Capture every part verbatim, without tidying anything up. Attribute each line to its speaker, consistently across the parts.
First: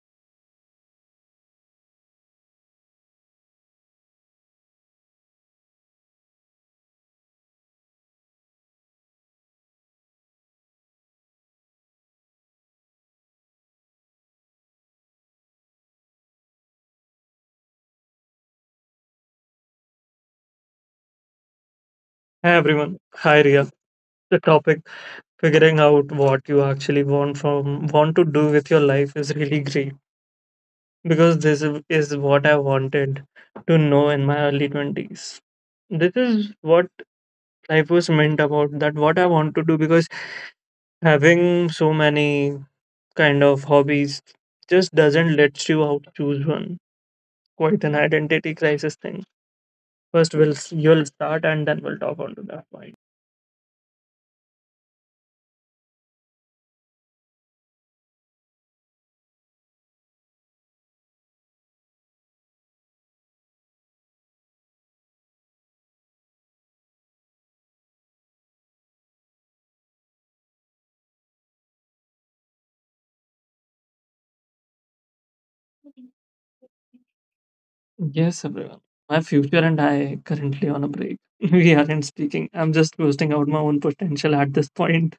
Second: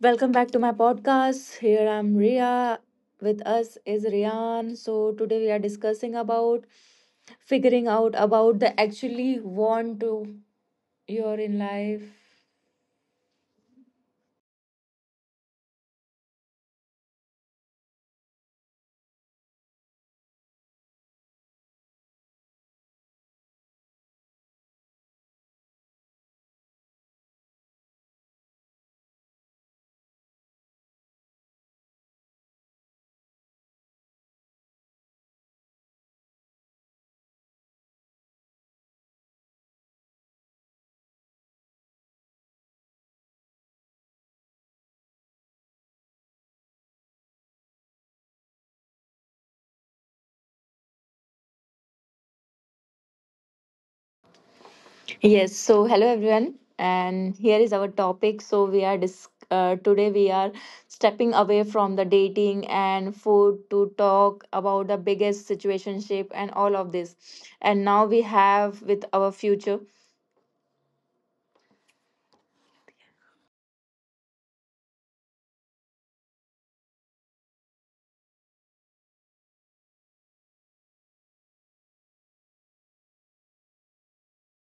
Speaker 1: Welcome back to my podcast. Here I'm Ria. With us is Rian. So, today we are discussing about figuring out about the actually want to you're in life.
Speaker 2: Hi everyone. Hi Ria. The topic figuring out what you actually want from want to do with your life is really great because this is is what I wanted to know in my early twenties. This is what life was meant about that what I want to do because having so many kind of hobbies just doesn't let you out choose one. Quite an identity crisis thing. First we'll you'll start and then we'll talk on to that point.
Speaker 1: Yes. So, hello, everyone. And here is our topic. So, we are dis- uh, today we are stepping away from the dating and food to talk about the biggest situationship and all of this. And now we have with our future.
Speaker 2: Yes, everyone. My future and I currently on a break. We aren't speaking. I'm just boosting out my own potential at this point.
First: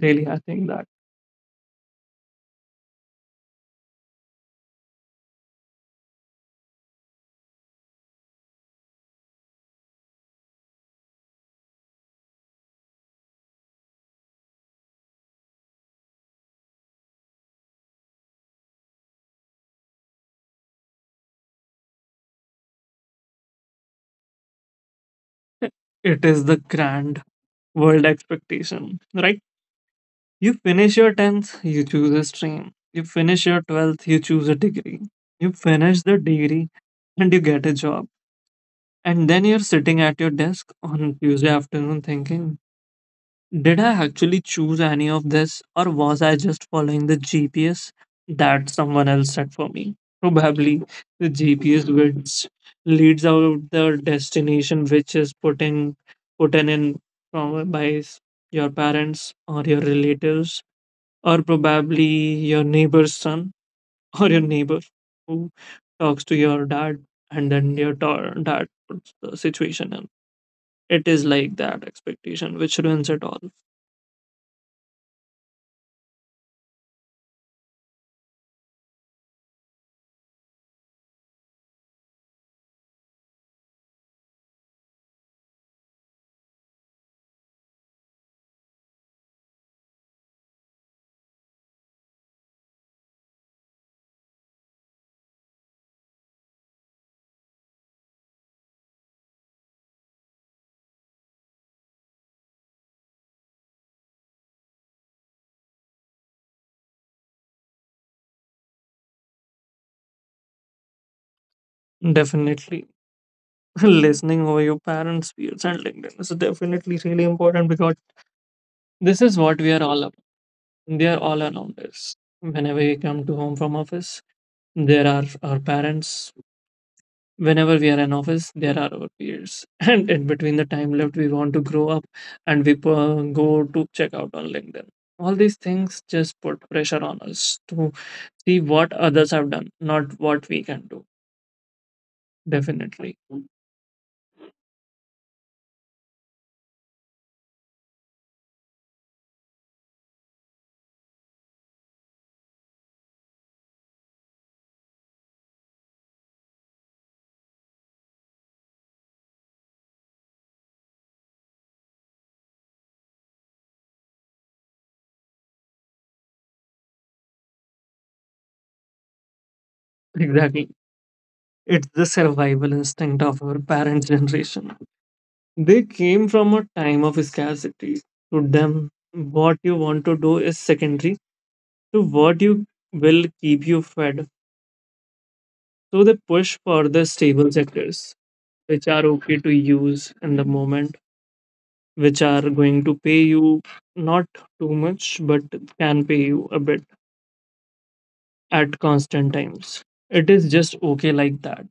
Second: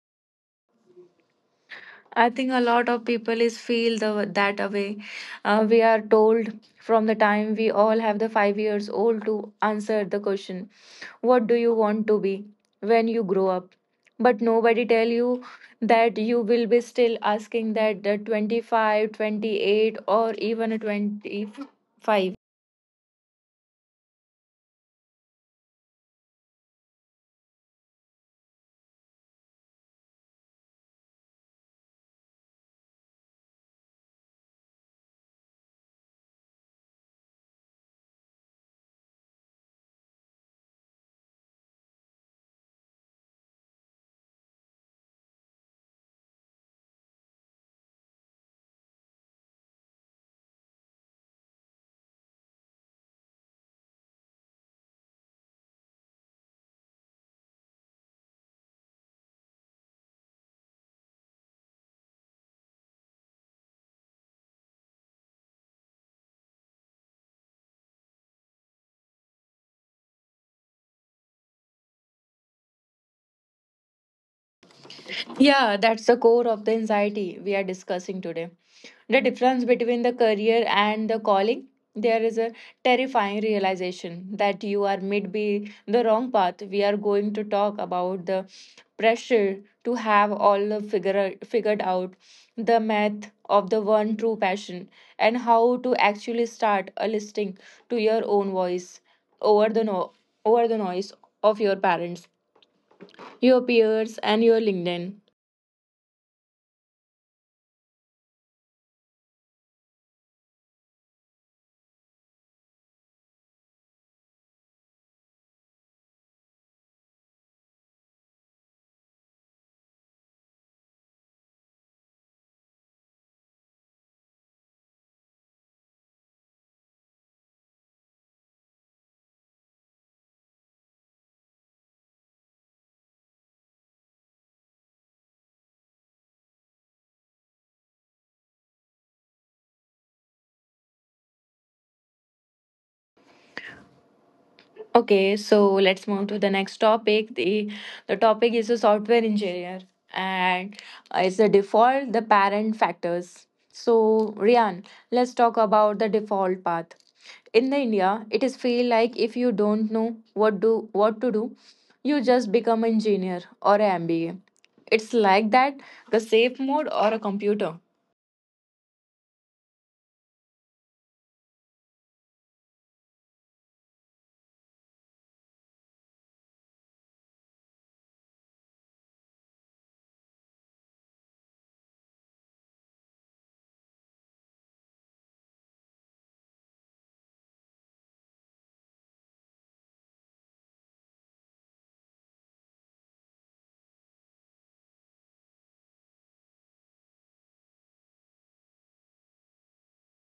Speaker 2: Really, I think that
Speaker 1: I think a lot of people is feel the that way. Uh, we are told from the time we all have the five years old to answer the question, "What do you want to be when you grow up?" But nobody tell you that you will be still asking that the twenty five, twenty eight, or even a twenty five.
Speaker 2: it is the grand world expectation, right? You finish your tenth, you choose a stream. You finish your twelfth, you choose a degree. You finish the degree and you get a job. And then you're sitting at your desk on Tuesday afternoon thinking, "Did I actually choose any of this, or was I just following the G P S that someone else set for me?" Probably the G P S which leads out the destination which is putting put in in from by s- your parents or your relatives, or probably your neighbor's son or your neighbor who talks to your dad, and then your da- dad puts the situation in. It is like that expectation which ruins it all.
Speaker 1: Yeah, that's the core of the anxiety we are discussing today. The difference between the career and the calling. There is a terrifying realization that you are mid be the wrong path. We are going to talk about the pressure to have all the figure figured out, the math of the one true passion, and how to actually start a listening to your own voice over the no over the noise of your parents, your peers, and your LinkedIn.
Speaker 2: Definitely. Listening over your parents' feeds and LinkedIn is definitely really important because this is what we are all about. They are all around us. Whenever we come to home from office, there are our parents. Whenever we are in office, there are our peers. And in between the time left, we want to grow up and we uh, go to check out on LinkedIn. All these things just put pressure on us to see what others have done, not what we can do. Definitely.
Speaker 1: Okay, so let's move to the next topic. The the topic is a software engineer and uh, it's the default, the parent factors. So Rian, let's talk about the default path. In the India, it is feel like if you don't know what do what to do, you just become engineer or a M B A. It's like that, the safe mode or a computer.
Speaker 2: Exactly. It's the survival instinct of our parents' generation. They came from a time of scarcity. To them, what you want to do is secondary to what you will keep you fed. So they push for the stable sectors, which are okay to use in the moment, which are going to pay you not too much, but can pay you a bit at constant times. It is just okay like that.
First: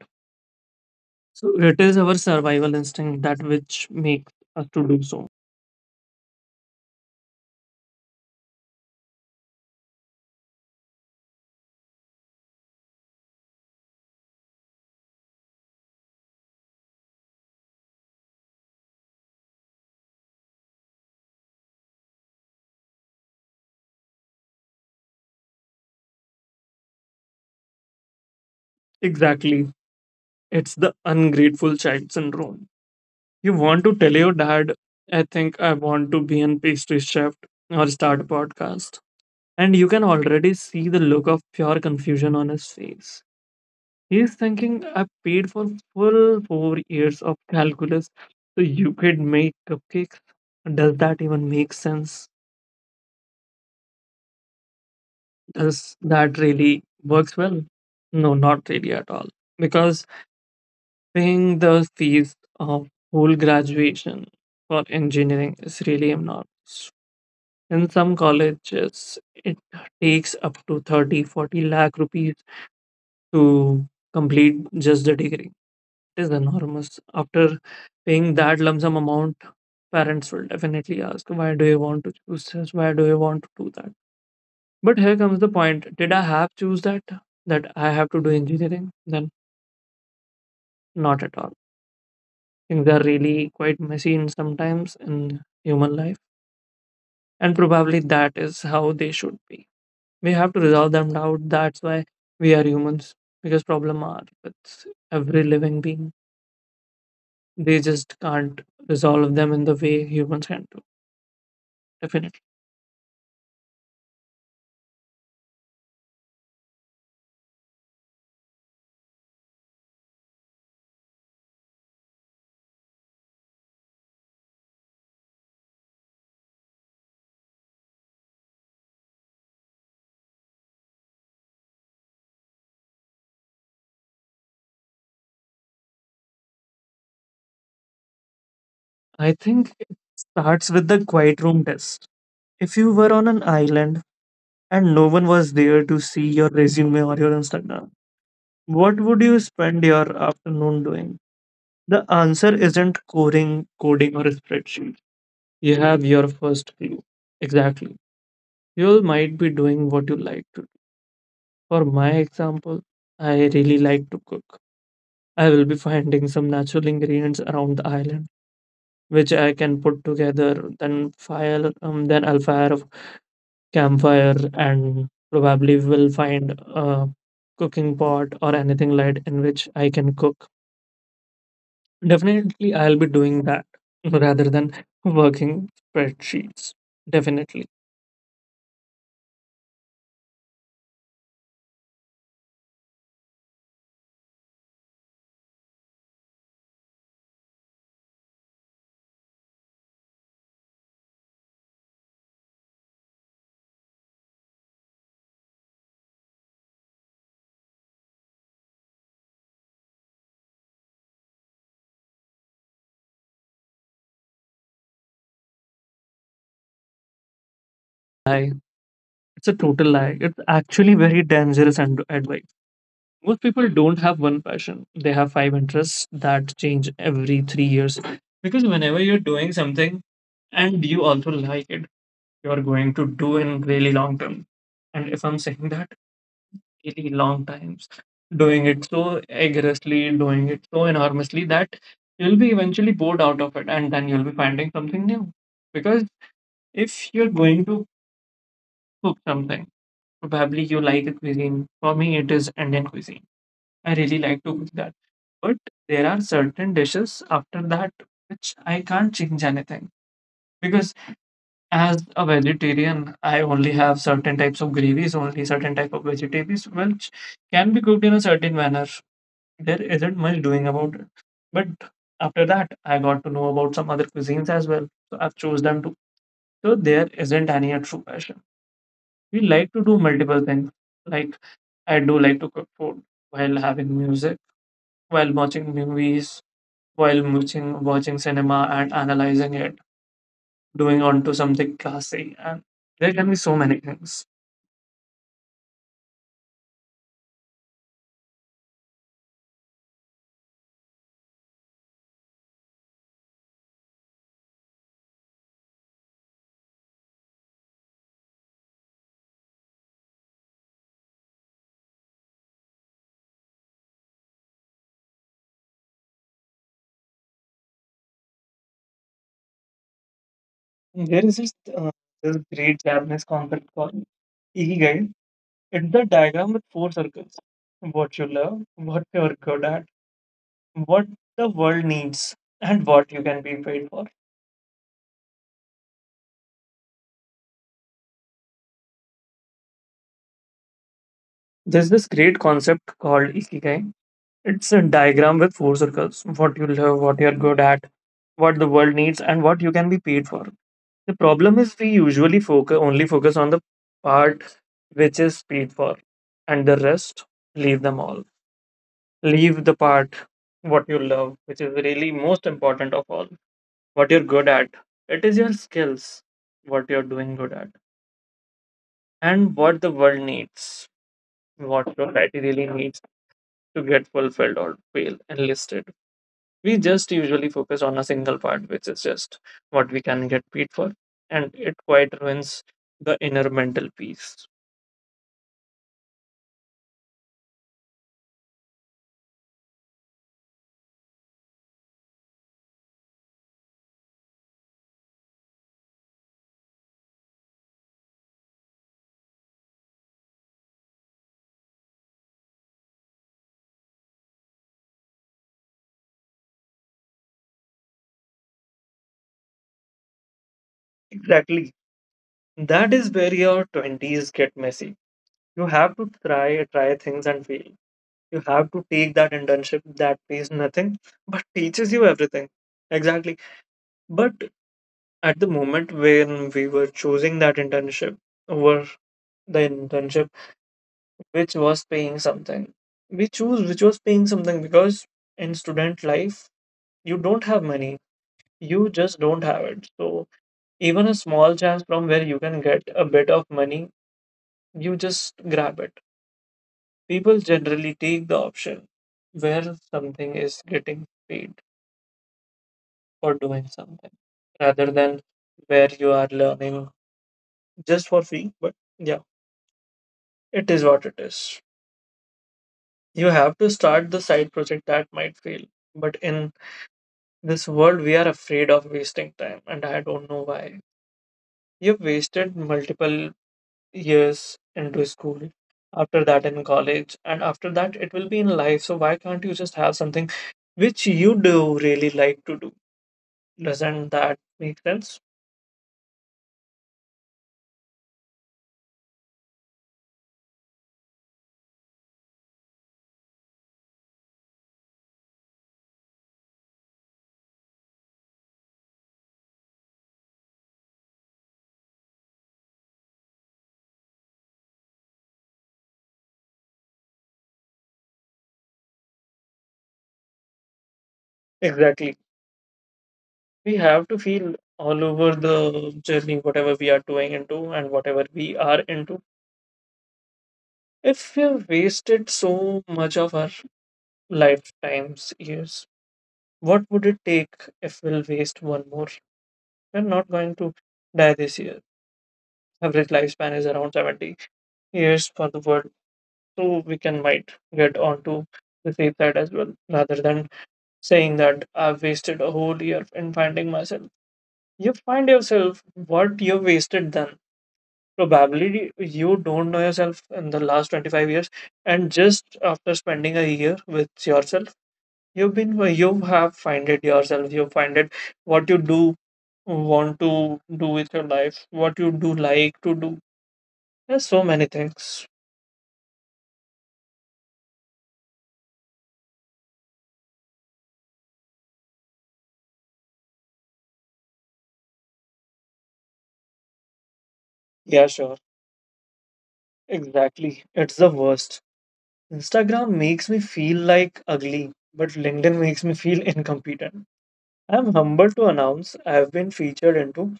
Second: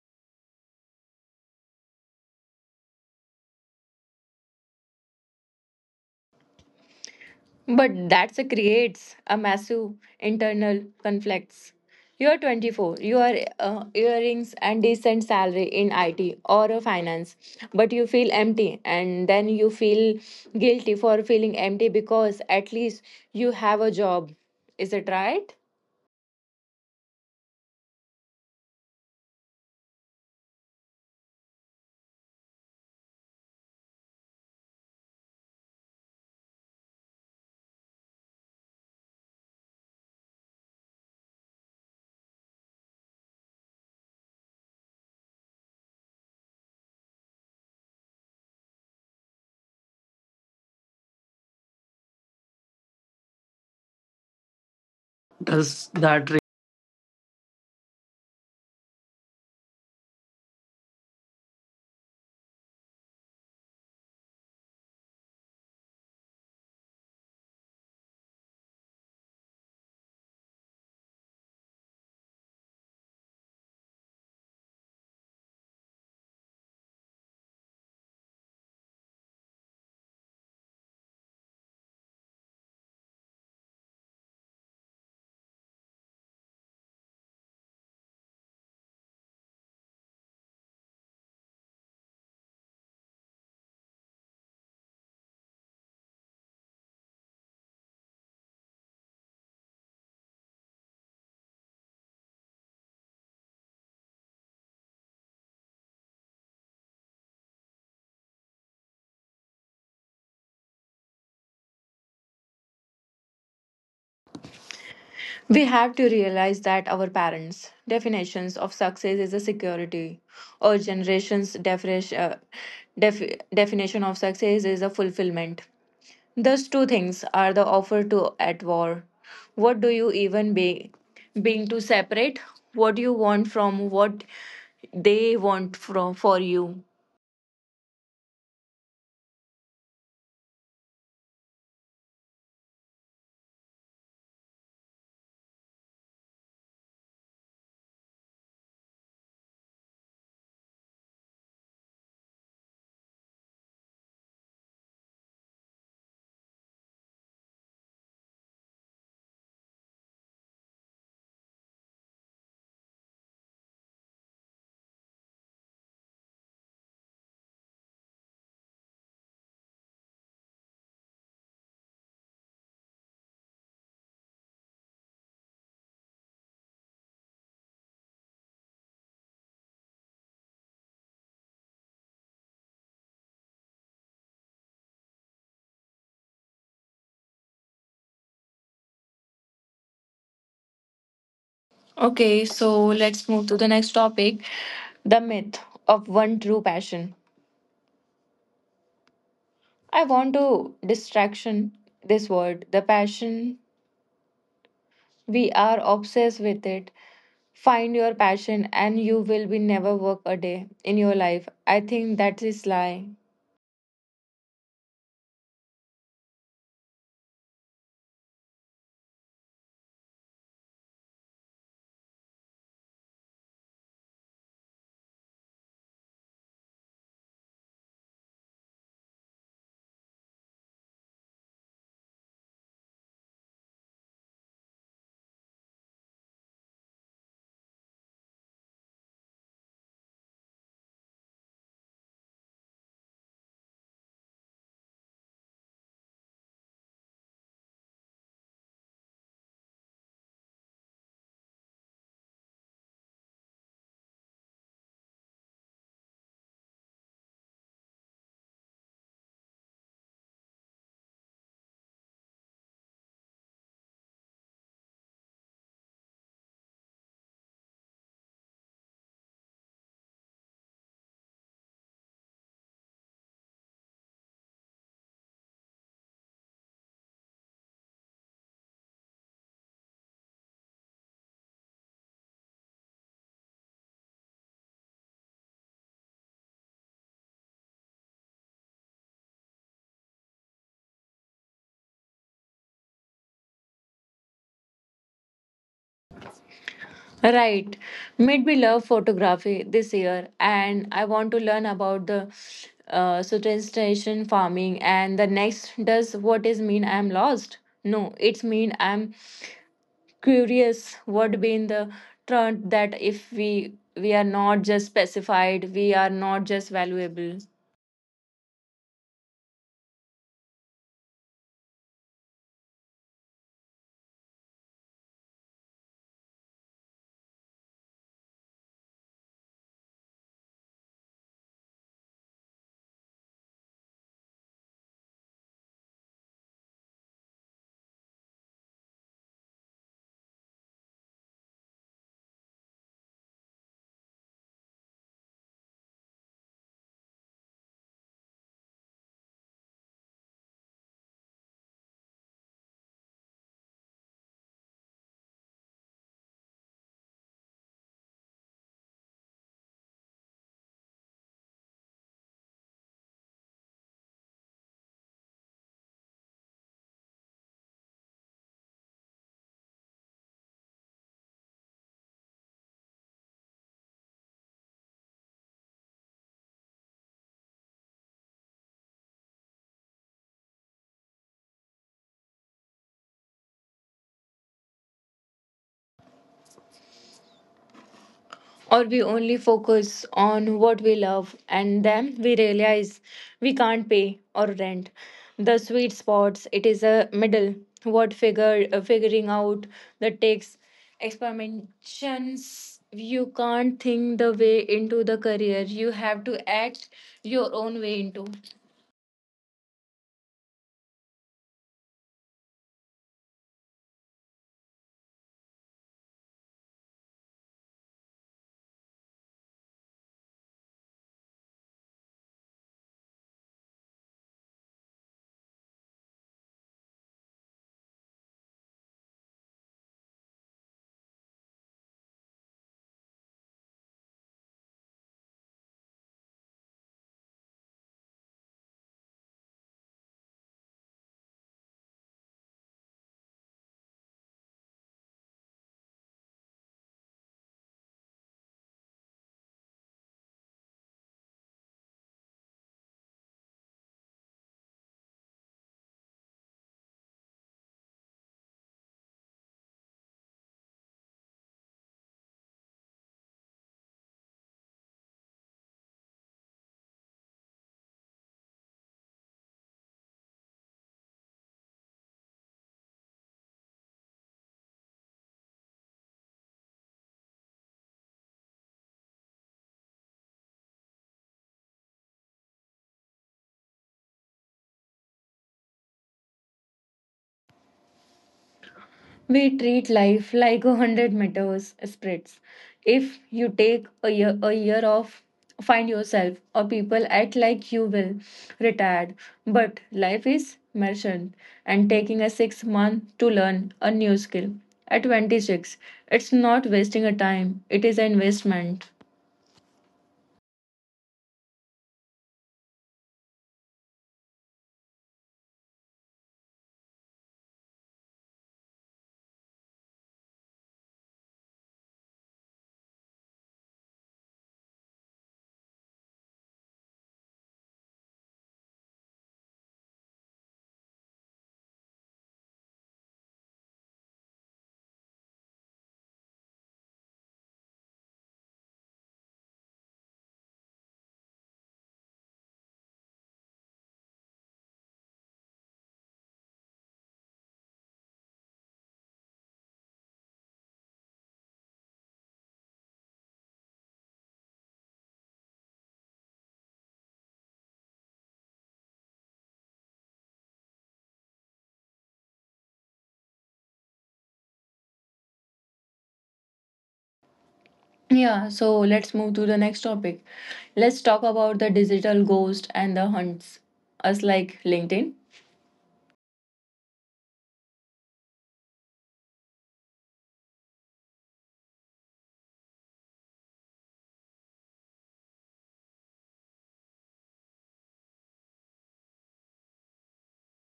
Speaker 2: So it is our survival instinct that which makes us to do so.
Speaker 1: But that creates a massive internal conflicts. You are twenty four, you are uh, earnings and decent salary in I T or a finance, but you feel empty and then you feel guilty for feeling empty because at least you have a job. Is it right?
Speaker 2: Exactly. It's the ungrateful child syndrome. You want to tell your dad, "I think I want to be in pastry chef or start a podcast." And you can already see the look of pure confusion on his face. He's thinking, "I paid for full four years of calculus so you could make cupcakes." Does that even make sense?
Speaker 1: Does
Speaker 2: Does
Speaker 1: that ring?
Speaker 2: that really works well? No, not really at all. Because paying the fees of whole graduation for engineering is really enormous. In some colleges, it takes up to thirty, forty lakh rupees to complete just the degree. It is enormous. After paying that lump sum amount, parents will definitely ask, "Why do you want to choose this? Why do you want to do that?" But here comes the point. Did I have choose that? That I have to do engineering? Then not at all. Things are really quite messy in sometimes in human life. And probably that is how they should be. We have to resolve them out. That's why we are humans. Because problem are with every living being. They just can't resolve them in the way humans can do. Definitely.
Speaker 1: We have to realize that our parents' definitions of success is a security, or generations' definition, uh, def- definition of success is a fulfillment. Those two things are the offer to at war. What do you even be being to separate? What you want from what they want from for you.
Speaker 2: I think it starts with the quiet room test. If you were on an island and no one was there to see your resume or your Instagram, what would you spend your afternoon doing? The answer isn't coding, coding or a spreadsheet. You have your first clue. Exactly. You might be doing what you like to do. For my example, I really like to cook. I will be finding some natural ingredients around the island, which I can put together, then fire, um, then I'll fire a campfire and probably will find a cooking pot or anything light in which I can cook. Definitely, I'll be doing that rather than working spreadsheets. Definitely.
Speaker 1: Okay, so let's move to the next topic. The myth of one true passion. I want to distraction this word. The passion we are obsessed with it. Find your passion and you will be never work a day in your life. I think that is lie.
Speaker 2: Lie. It's a total lie. It's actually very dangerous and advice. Most people don't have one passion. They have five interests that change every three years. Because whenever you're doing something and you also like it, you're going to do in really long term. And if I'm saying that, really long times, doing it so aggressively, doing it so enormously that you'll be eventually bored out of it and then you'll be finding something new. Because if you're going to cook something, probably you like a cuisine. For me, it is Indian cuisine. I really like to cook that. But there are certain dishes after that which I can't change anything. Because as a vegetarian, I only have certain types of gravies, only certain type of vegetables which can be cooked in a certain manner. There isn't much doing about it. But after that, I got to know about some other cuisines as well. So I've chose them too. So there isn't any a true passion. We like to do multiple things. Like I do like to cook food while having music, while watching movies, while watching watching cinema and analyzing it, doing onto something classy, and there can be so many things.
Speaker 1: Right. Made me love photography this year, and I want to learn about the uh, station farming. And the next does what is mean I'm lost? No, it's mean I'm curious. What been the trend that if we we are not just specified, we are not just valuable.
Speaker 2: There is this uh, this great Japanese concept called ikigai. It's the diagram with four circles. What you love, what you're good at, what the world needs, and what you can be paid for. There's this great concept called Ikigai. It's a diagram with four circles. What you love, what you're good at, what the world needs, and what you can be paid for. The problem is we usually focus only focus on the part which is paid for, and the rest leave them all. Leave the part what you love, which is really most important of all what you're good at. It is your skills, what you're doing good at, and what the world needs, what society really needs to get fulfilled or fail enlisted. We just usually focus on a single part, which is just what we can get paid for, and it quite ruins the inner mental peace.
Speaker 1: Or we only focus on what we love and then we realize we can't pay or rent the sweet spots, it is a middle what figure uh, figuring out that takes experimentations. You can't think the way into the career, you have to act your own way into.
Speaker 2: Exactly. That is where your twenties get messy. You have to try, try things and fail. You have to take that internship that pays nothing but teaches you everything. Exactly. But at the moment when we were choosing that internship over the internship which was paying something, we choose which was paying something because in student life you don't have money, you just don't have it. So even a small chance from where you can get a bit of money, you just grab it. People generally take the option where something is getting paid for doing something, rather than where you are learning just for free. But yeah, it is what it is. You have to start the side project that might fail. But in this world, we are afraid of wasting time, and I don't know why. You've wasted multiple years into school, after that in college, and after that it will be in life. So why can't you just have something which you do really like to do? Doesn't that make sense?
Speaker 1: We treat life like a hundred meters sprints. If you take a year a year off, find yourself or people act like you will retired. But life is marathon, and taking a six month to learn a new skill at twenty six, it's not wasting a time. It is an investment.
Speaker 2: Exactly. We have to feel all over the journey, whatever we are doing into and whatever we are into. If we wasted so much of our lifetime's years, what would it take if we'll waste one more? We're not going to die this year. Average lifespan is around seventy years for the world, so we can might get onto the safe side as well, rather than saying that I've wasted a whole year in finding myself. You find yourself what you wasted then. Probably you don't know yourself in the last twenty-five years, and just after spending a year with yourself. You've been uh, you have find it yourself. You find it what you do want to do with your life, what you do like to do. There's so many things.
Speaker 1: Yeah. So let's move to the next topic. Let's talk about the digital ghost and the hunts. Us like LinkedIn.
Speaker 2: Yeah, sure. Exactly. It's the worst. Instagram makes me feel like ugly, but LinkedIn makes me feel incompetent. I'm humbled to announce I've been featured into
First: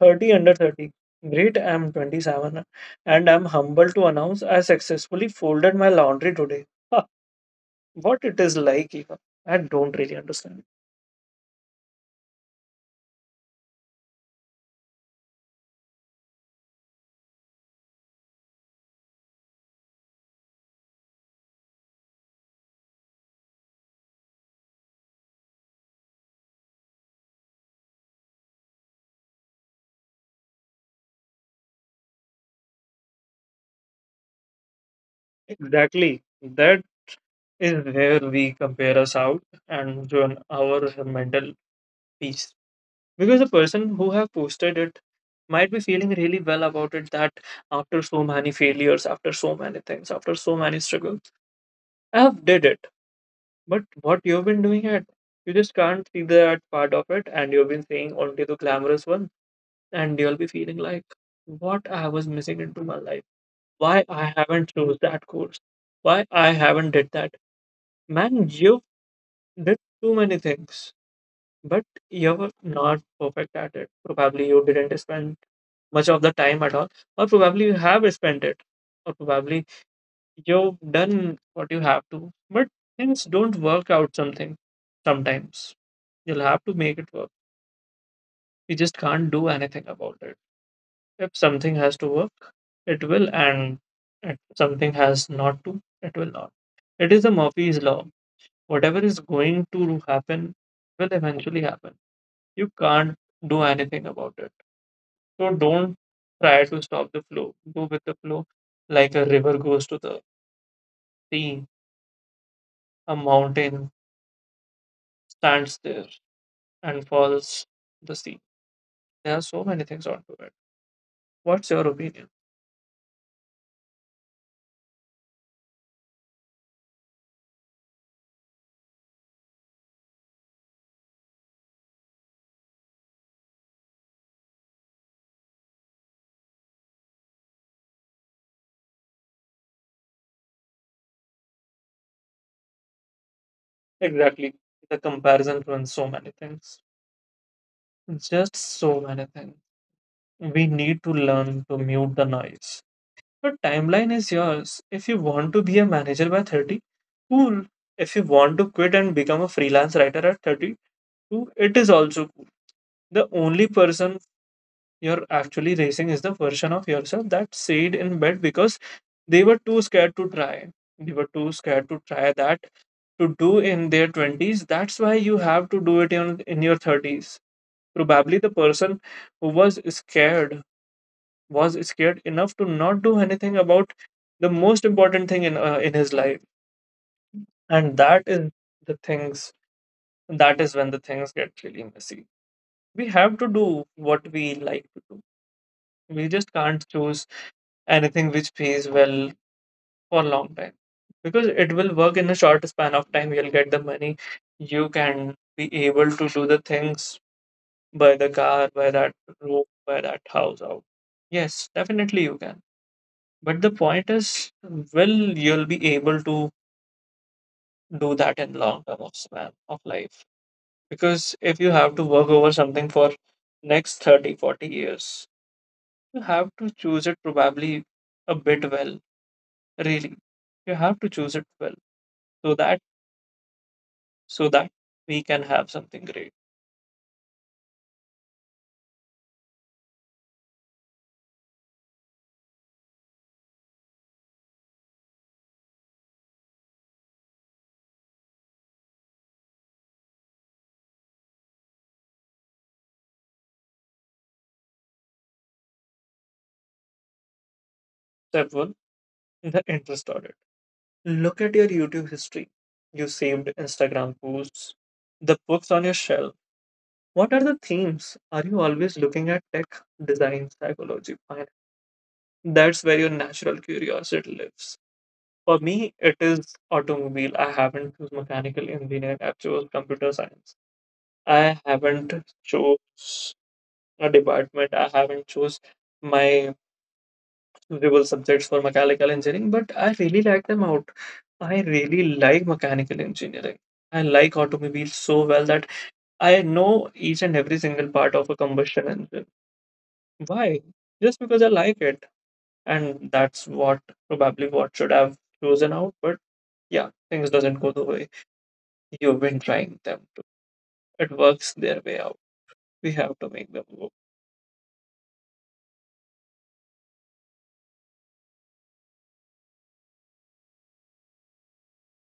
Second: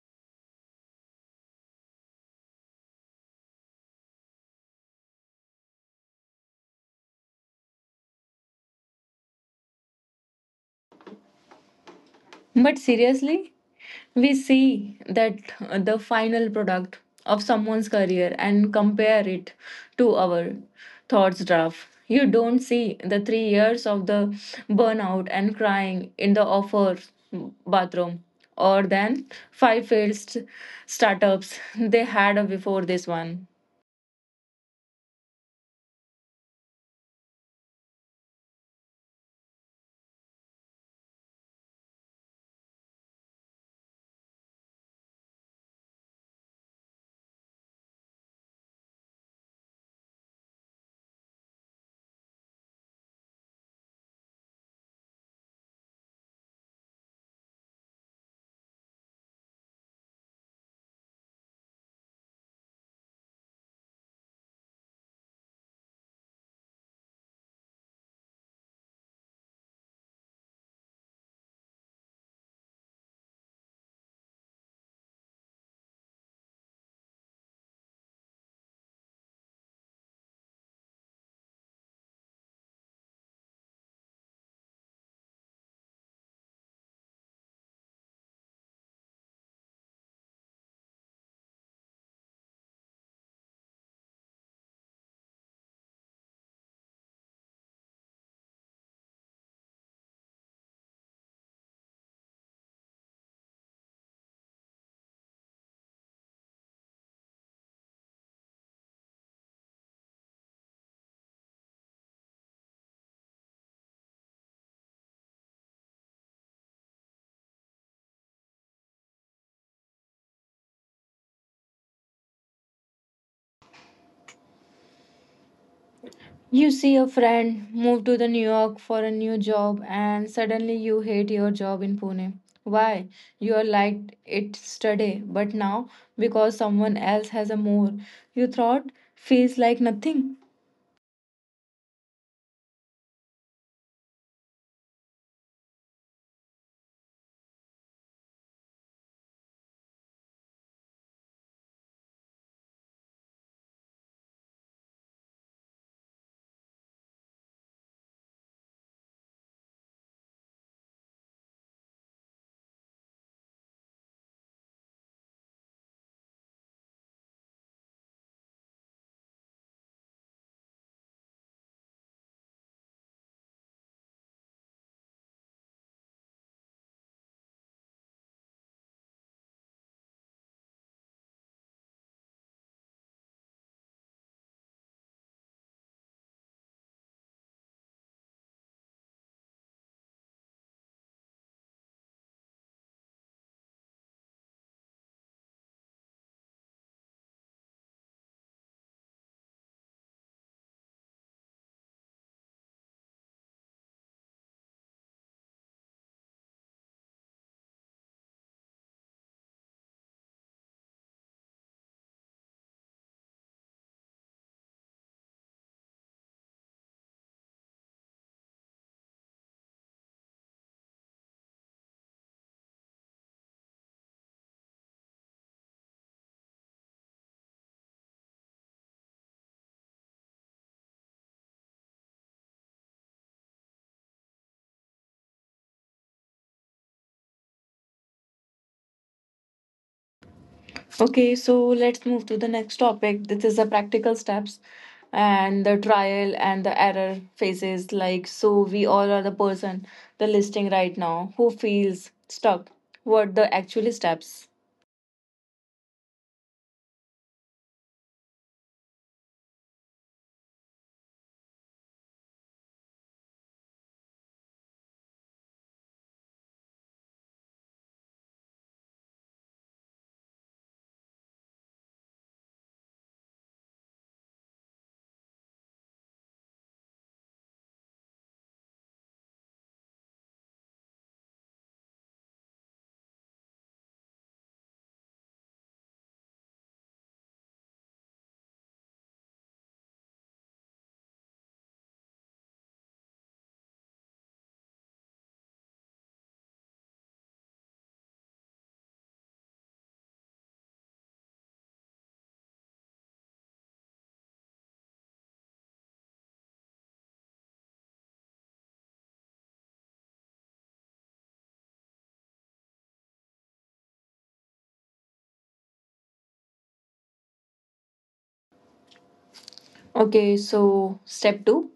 Speaker 2: thirty under thirty. Great, I'm twenty-seven, and I'm humbled to announce I successfully folded my laundry today. What it is like, even I don't really understand.
Speaker 1: But seriously, we see that uh, the final product of someone's career and compare it to our thoughts draft. You don't see the three years of the burnout and crying in the offer bathroom or then five failed st- startups they had before this one.
Speaker 2: Exactly, that is where we compare us out and join our mental peace, because the person who have posted it might be feeling really well about it that after so many failures, after so many things, after so many struggles, I have did it. But what you've been doing it, you just can't see that part of it, and you've been seeing only the glamorous one, and you'll be feeling like, what I was missing into my life. Why I haven't chose that course? Why I haven't did that? Man, you did too many things, but you're not perfect at it. Probably you didn't spend much of the time at all, or probably you have spent it, or probably you've done what you have to, but things don't work out. Something sometimes you'll have to make it work. You just can't do anything about it. If something has to work, it will, and if something has not to, it will not. It is the Murphy's law. Whatever is going to happen will eventually happen. You can't do anything about it. So don't try to stop the flow, go with the flow, like a river goes to the sea, a mountain stands there and falls the sea. There are so many things onto it. What's your opinion?
Speaker 1: You see a friend move to the New York for a new job and suddenly you hate your job in Pune. Why? You are liked it today, but now because someone else has a more, you thought feels like nothing.
Speaker 2: Exactly. The comparison ruins so many things. Just so many things. We need to learn to mute the noise. Your timeline is yours. If you want to be a manager by thirty, cool. If you want to quit and become a freelance writer at thirty-two, it is also cool. The only person you're actually racing is the version of yourself that stayed in bed because they were too scared to try. They were too scared to try that, to do in their twenties. That's why you have to do it in, in your thirties. Probably the person who was scared was scared enough to not do anything about the most important thing in, uh, in his life. And that is the things, that is when the things get really messy. We have to do what we like to do. We just can't choose anything which pays well for a long time, because it will work in a short span of time. You'll get the money, you can be able to do the things, buy the car, buy that room, buy that house out. Yes, definitely you can, but the point is, will you'll be able to do that in long term of span of life? Because if you have to work over something for next thirty, forty years, you have to choose it probably a bit well, really, you have to choose it well, so that so that we can have something great.
Speaker 1: Okay, so let's move to the next topic. This is the practical steps and the trial and the error phases. Like, so we all are the person, the listing right now, who feels stuck. What the actual steps?
Speaker 2: Step one, the interest audit. Look at your YouTube history, you saved Instagram posts, the books on your shelf. What are the themes? Are you always looking at tech, design, psychology, finance? That's where your natural curiosity lives. For me, it is automobile. I haven't choose mechanical engineering. I've chose computer science. I haven't chose a department. I haven't chose my suitable subjects for mechanical engineering, but I really like them out. I really like mechanical engineering. I like automobiles so well that I know each and every single part of a combustion engine. Why? Just because I like it, and that's what, probably what should have chosen out. But yeah, things doesn't go the way you've been trying them to. It works their way out. We have to make them work.
Speaker 1: Okay, so step two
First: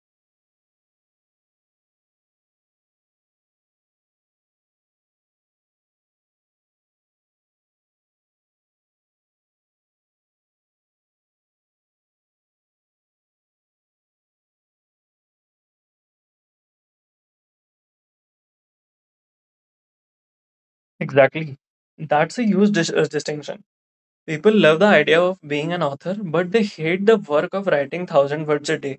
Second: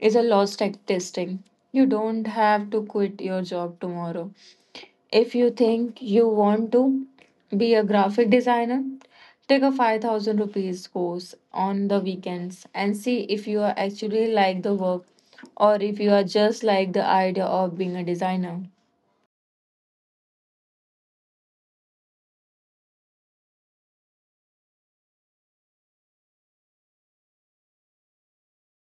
Speaker 1: is a loss tech testing. You don't have to quit your job tomorrow. If you think you want to be a graphic designer, take a five thousand rupees course on the weekends and see if you are actually like the work or if you are just like the idea of being a designer.
Speaker 2: Exactly. That's a huge dis- uh, distinction. People love the idea of being an author, but they hate the work of writing one thousand words a day.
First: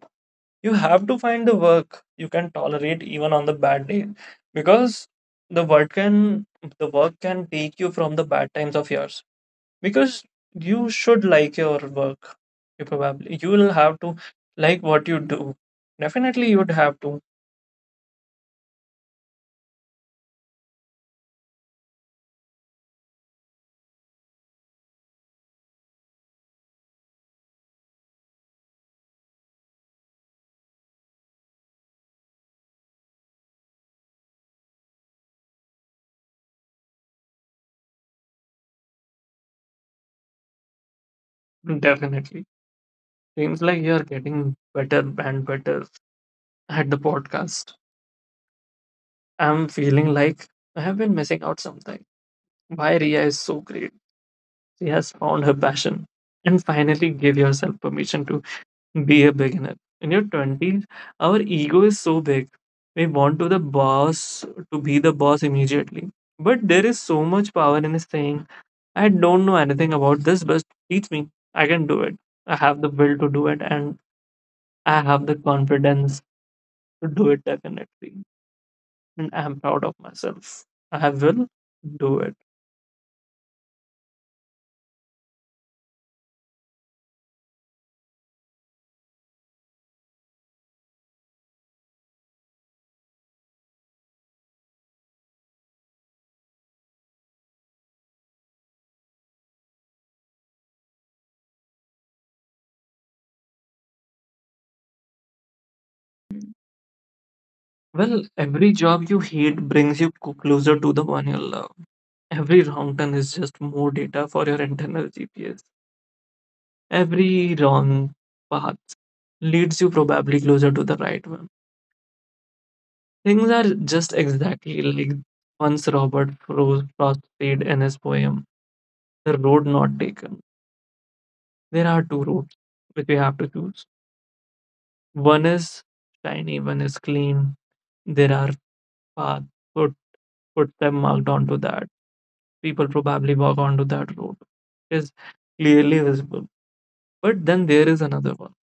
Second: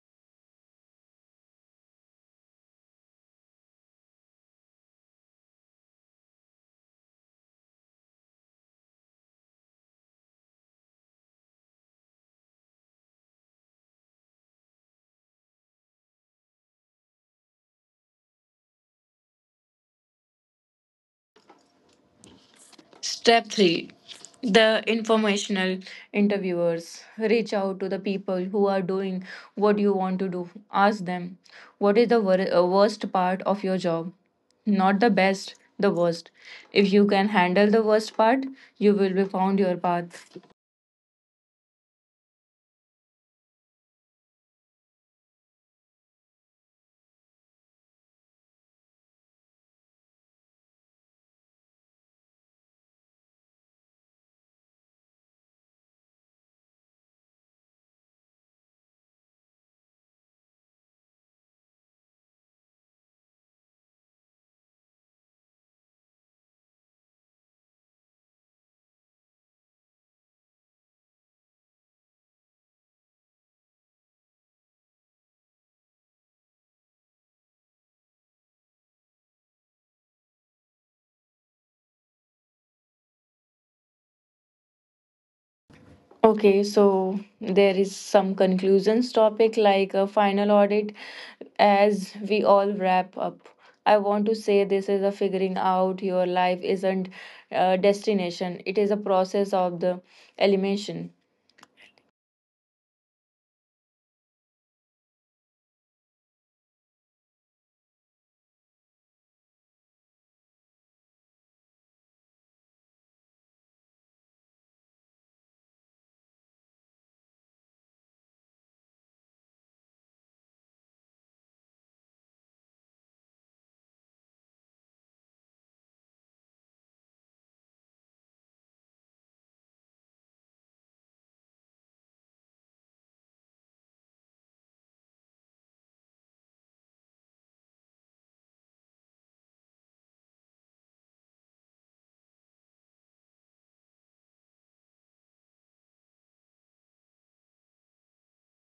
Speaker 2: You have to find the work you can tolerate even on the bad day, because the work can, the work can take you from the bad times of yours. Because you should like your work. You probably you will have to like what you do. Definitely, you would have to.
Speaker 1: Step three, the informational interviewers. Reach out to the people who are doing what you want to do. Ask them, what is the wor- uh, worst part of your job? Not the best, the worst. If you can handle the worst part, you will be found your path.
Speaker 2: Definitely, seems like you're getting better and better at the podcast. I'm feeling like I have been missing out something. Why Ria is so great. She has found her passion. And finally, give yourself permission to be a beginner. In your twenties, our ego is so big. We want to the boss, to be the boss immediately. But there is so much power in saying, I don't know anything about this, but teach me. I can do it. I have the will to do it and I have the confidence to do it definitely. And I'm proud of myself. I will do it.
Speaker 1: Okay, so there is some conclusions topic like a final audit as we all wrap up. I want to say this is a figuring out your life isn't a destination. It is a process of the elimination.
Speaker 2: Well, every job you hate brings you co- closer to the one you love. Every wrong turn is just more data for your internal G P S. Every wrong path leads you probably closer to the right one. Things are just exactly like once Robert Fro- Frost said in his poem, The Road Not Taken. There are two roads which we have to choose. One is shiny, one is clean. There are path, foot, footstep marked onto that. People probably walk onto that road. Is clearly visible. But then there is another one,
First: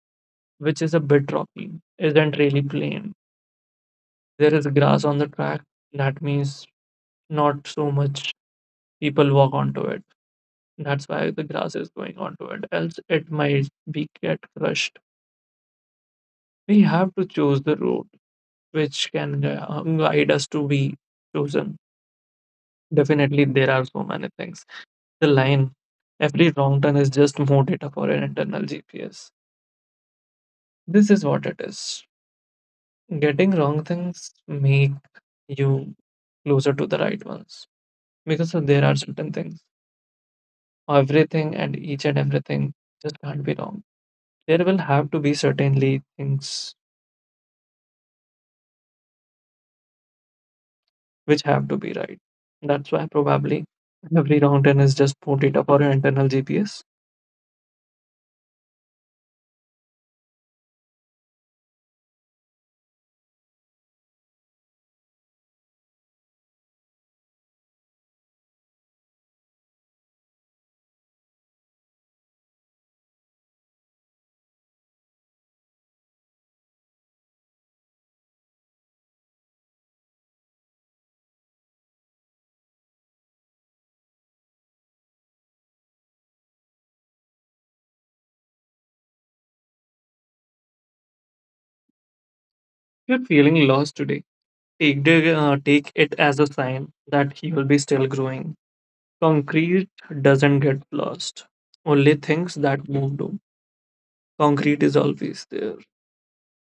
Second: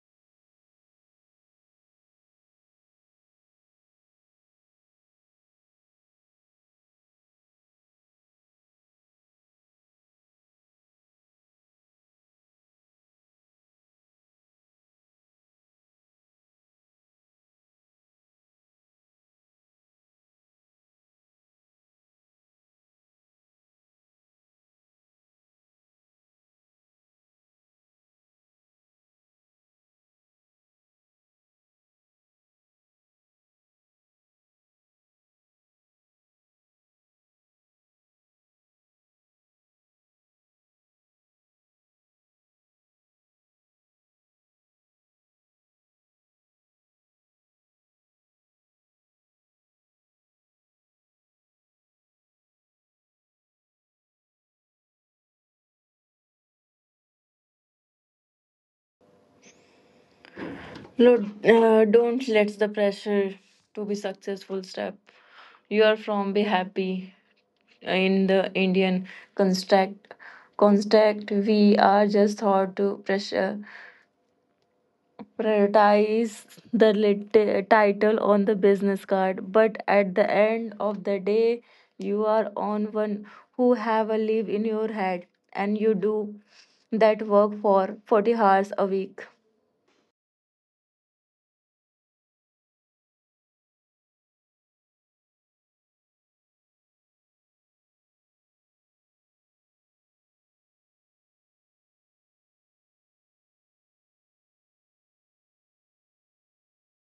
Speaker 2: which is a bit rocky, isn't really plain. There is grass on the track. That means not so much people walk onto it. That's why the grass is going onto it. Else it might be get crushed. We have to choose the road which can uh, guide us to be chosen. Definitely, there are so many things. The line, every wrong turn is just more data for an internal G P S. This is what it is. Getting wrong things make you closer to the right ones, because so there are certain things. Everything and each and everything just can't be wrong. There will have to be certainly things which have to be right. That's why probably every wrong turn is just more data for an internal G P S.
Speaker 1: Lord, uh, don't let the pressure to be successful step. You are from be happy in the Indian construct construct. We are just thought to pressure prioritize the lit- title on the business card, but at the end of the day, you are on one who have a leaf in your head and you do that work for forty hours a week.
Speaker 2: You're feeling lost today. Take, the, uh, take it as a sign that you will be still growing. Concrete doesn't get lost, only things that move do. Concrete is always there,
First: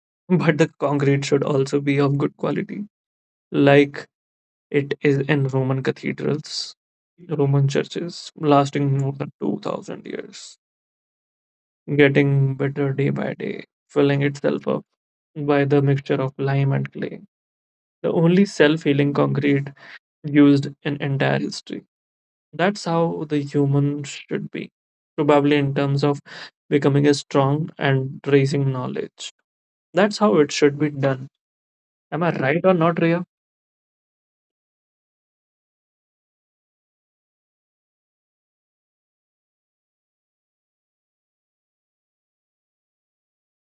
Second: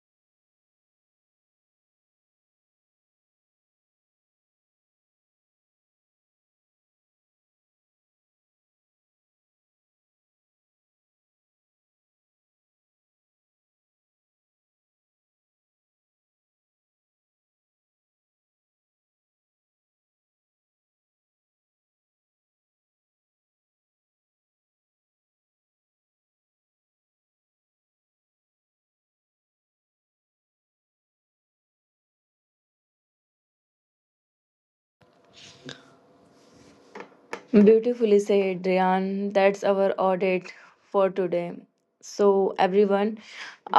Speaker 2: but the concrete should also be of good quality, like it is in Roman cathedrals, Roman churches, lasting more than two thousand years, getting better day by day, filling itself up by the mixture of lime and clay. The only self healing concrete used in entire history. That's how the human should be, probably in terms of becoming a strong and raising knowledge. That's how it should be done. Am I right or not, Ria?
Speaker 1: Beautifully said, Ryan. That's our audit for today. So, everyone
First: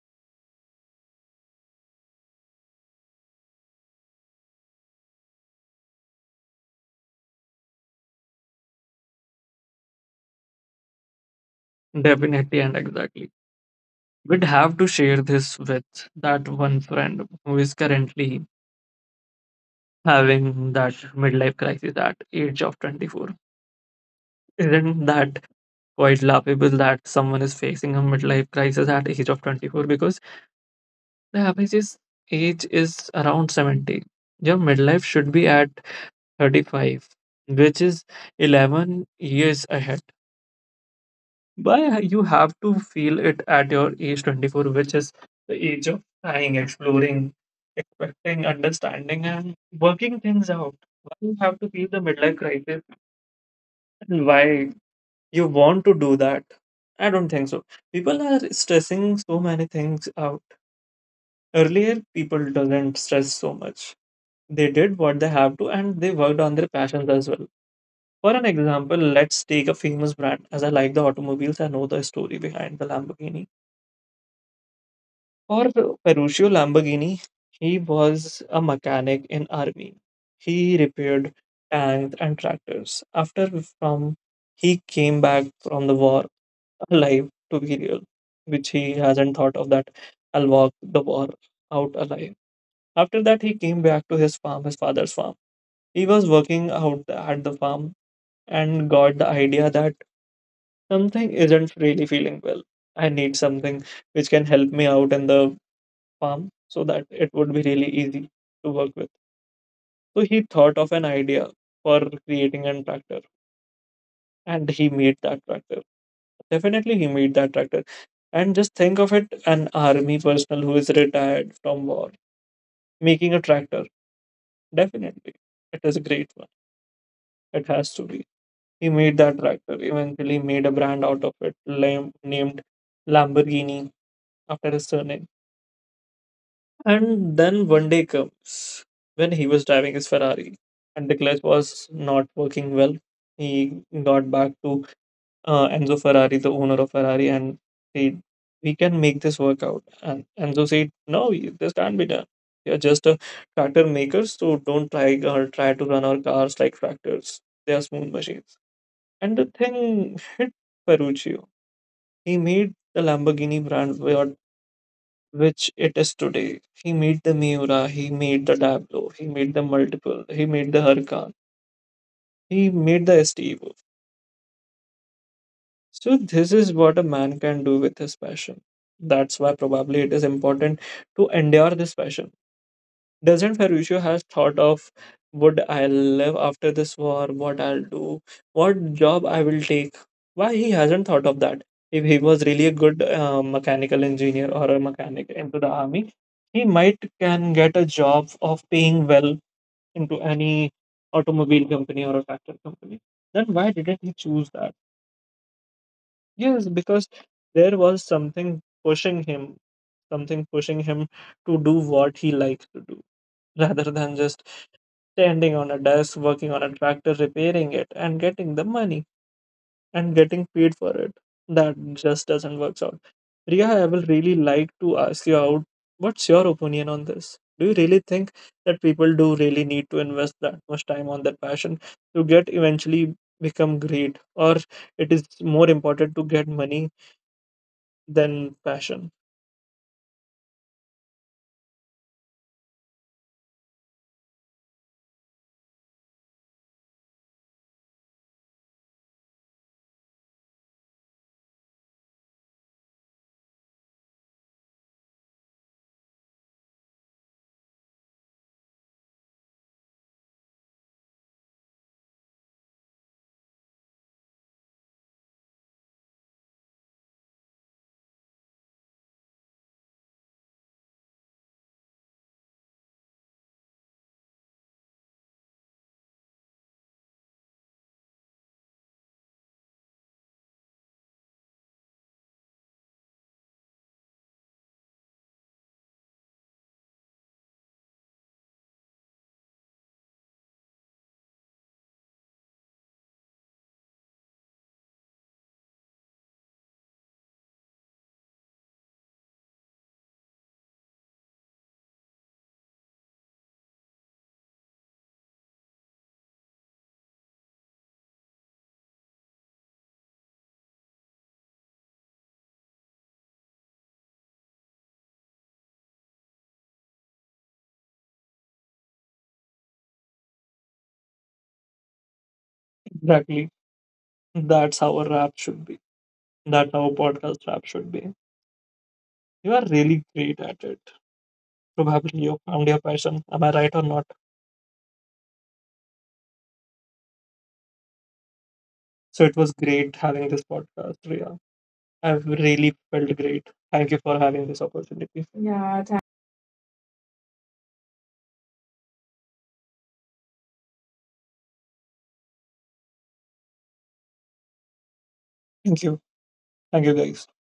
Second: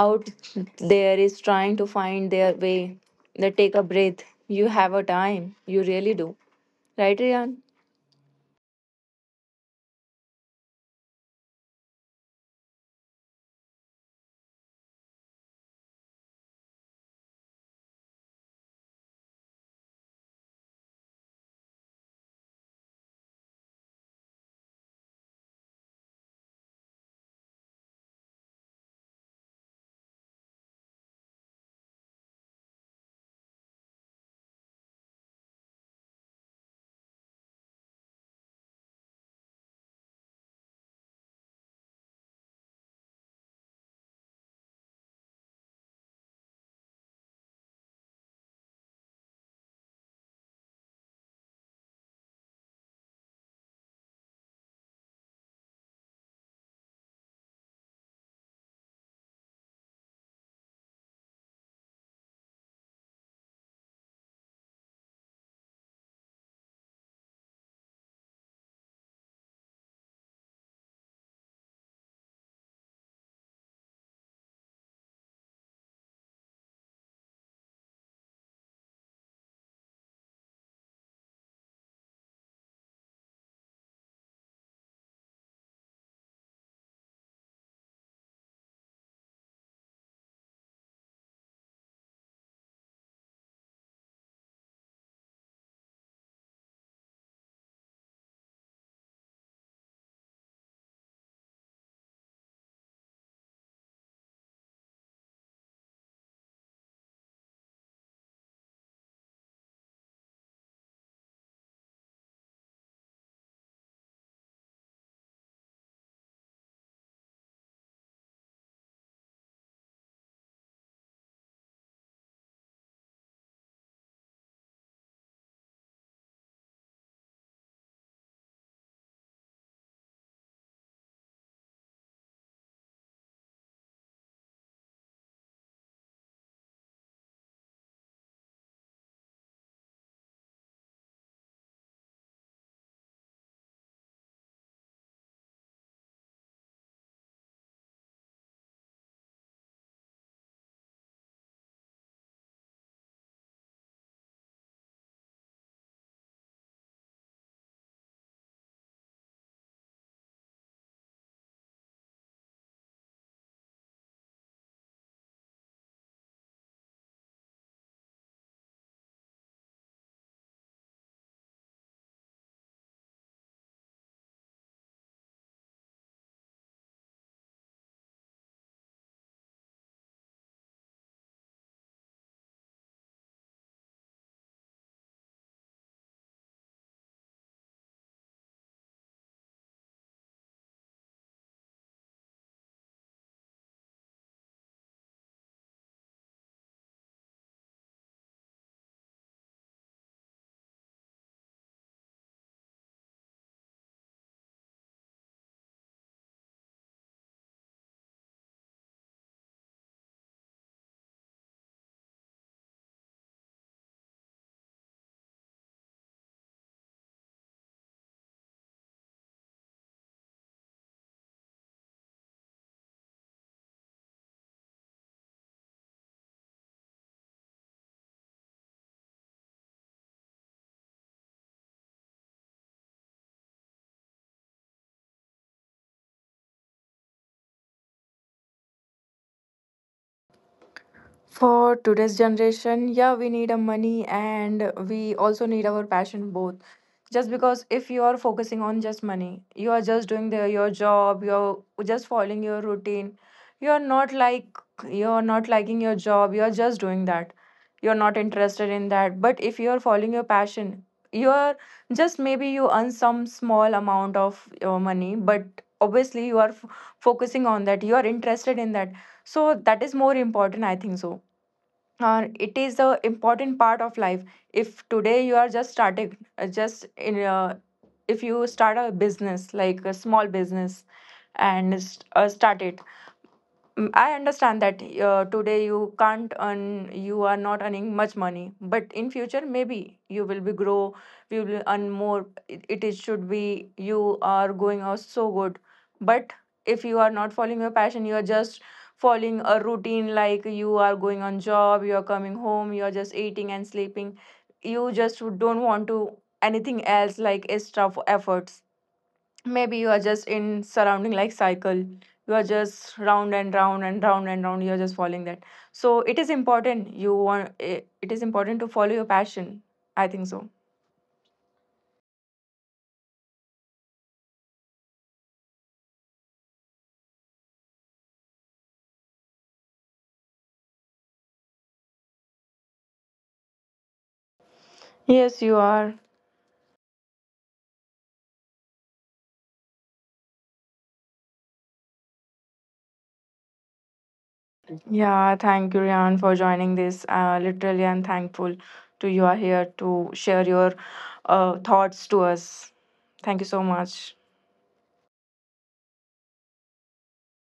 Speaker 1: out there is trying to find their way, they take a breath. You have a time, you really do, right Ryan?
Speaker 2: Definitely and exactly. We'd have to share this with that one friend who is currently having that midlife crisis at age of twenty-four. Isn't that quite laughable that someone is facing a midlife crisis at age of twenty-four, because the average age is around seventy. Your midlife should be at thirty-five, which is eleven years ahead. Why you have to feel it at your age twenty-four, which is the age of trying, exploring, expecting, understanding, and working things out? Why you have to feel the midlife crisis? And why you want to do that? I don't think so. People are stressing so many things out. Earlier, people doesn't stress so much. They did what they have to, and they worked on their passions as well. For an example, let's take a famous brand. As I like the automobiles, I know the story behind the Lamborghini. For Ferruccio Lamborghini, he was a mechanic in army. He repaired tanks and tractors. After from He came back from the war alive, to be real, which he hasn't thought of, that I'll walk the war out alive. After that, he came back to his farm, his father's farm. He was working out at the farm and got the idea that something isn't really feeling well. I need something which can help me out in the farm so that it would be really easy to work with. So he thought of an idea for creating a tractor, and he made that tractor. Definitely, he made that tractor. And just think of it, an army personnel who is retired from war making a tractor. Definitely, it is a great one. It has to be. He made that tractor, eventually made a brand out of it, lam- named Lamborghini after his surname. And then one day comes when he was driving his Ferrari and the clutch was not working well. He got back to uh, Enzo Ferrari, the owner of Ferrari, and said, "We can make this work out." And Enzo said, "No, you- this can't be done. You're just a tractor maker, so don't try or try to run our cars like tractors. They are smooth machines." And the thing hit Ferruccio. He made the Lamborghini brand what, which it is today. He made the Miura, he made the Diablo, he made the Multiple, he made the Huracan, he made the STEvo. So this is what a man can do with his passion. That's why probably it is important to endure this passion. Doesn't Ferruccio has thought of, would I live after this war, what I'll do, what job I will take? Why he hasn't thought of that? If he was really a good uh, mechanical engineer or a mechanic into the army, he might can get a job of paying well into any automobile company or a factory company. Then why didn't he choose that? Yes, because there was something pushing him, something pushing him to do what he likes to do, rather than just standing on a desk, working on a tractor, repairing it, and getting the money and getting paid for it. That just doesn't work out. Priya, I will really like to ask you out, what's your opinion on this? Do you really think that people do really need to invest that much time on their passion to get eventually become great, or it is more important to get money than passion?
Speaker 1: For today's generation, yeah, we need a money and we also need our passion both. Just because if you are focusing on just money, you are just doing the, your job, you're just following your routine. You're not like you're not liking your job, you're just doing that. You're not interested in that. But if you're following your passion, you're just maybe you earn some small amount of your money, but obviously you are f- focusing on that. You are interested in that. So that is more important, I think so. Uh, it is the important part of life. If today you are just starting uh, just in uh, if you start a business like a small business and s- uh, start it. Mm, I understand that uh, today you can't earn, you are not earning much money, but in future maybe you will be grow, you will earn more. It, it is should be you are going out so good, but if you are not following your passion, you are just following a routine like you are going on job, you are coming home, you are just eating and sleeping. You just don't want to anything else like extra f- efforts. Maybe you are just in surrounding like cycle, you are just round and round and round and round, you are just following that. So it is important you want it, it is important to follow your passion, I think so.
Speaker 2: Exactly. That's how a rap should be. That's how a podcast rap should be. You are really great at it. Probably you found your passion. Am I right or not?
Speaker 1: Yes you are.
Speaker 2: So it was great having this podcast, Ria. I've really felt great. Thank you for having this
Speaker 1: Yeah,
Speaker 2: opportunity.
Speaker 1: thank you
Speaker 2: Yeah, thank—
Speaker 1: Rian, for joining this, uh, literally I'm thankful to you are here to share your uh, thoughts to us. Thank you so much.
Speaker 2: Thank you. Thank you, guys.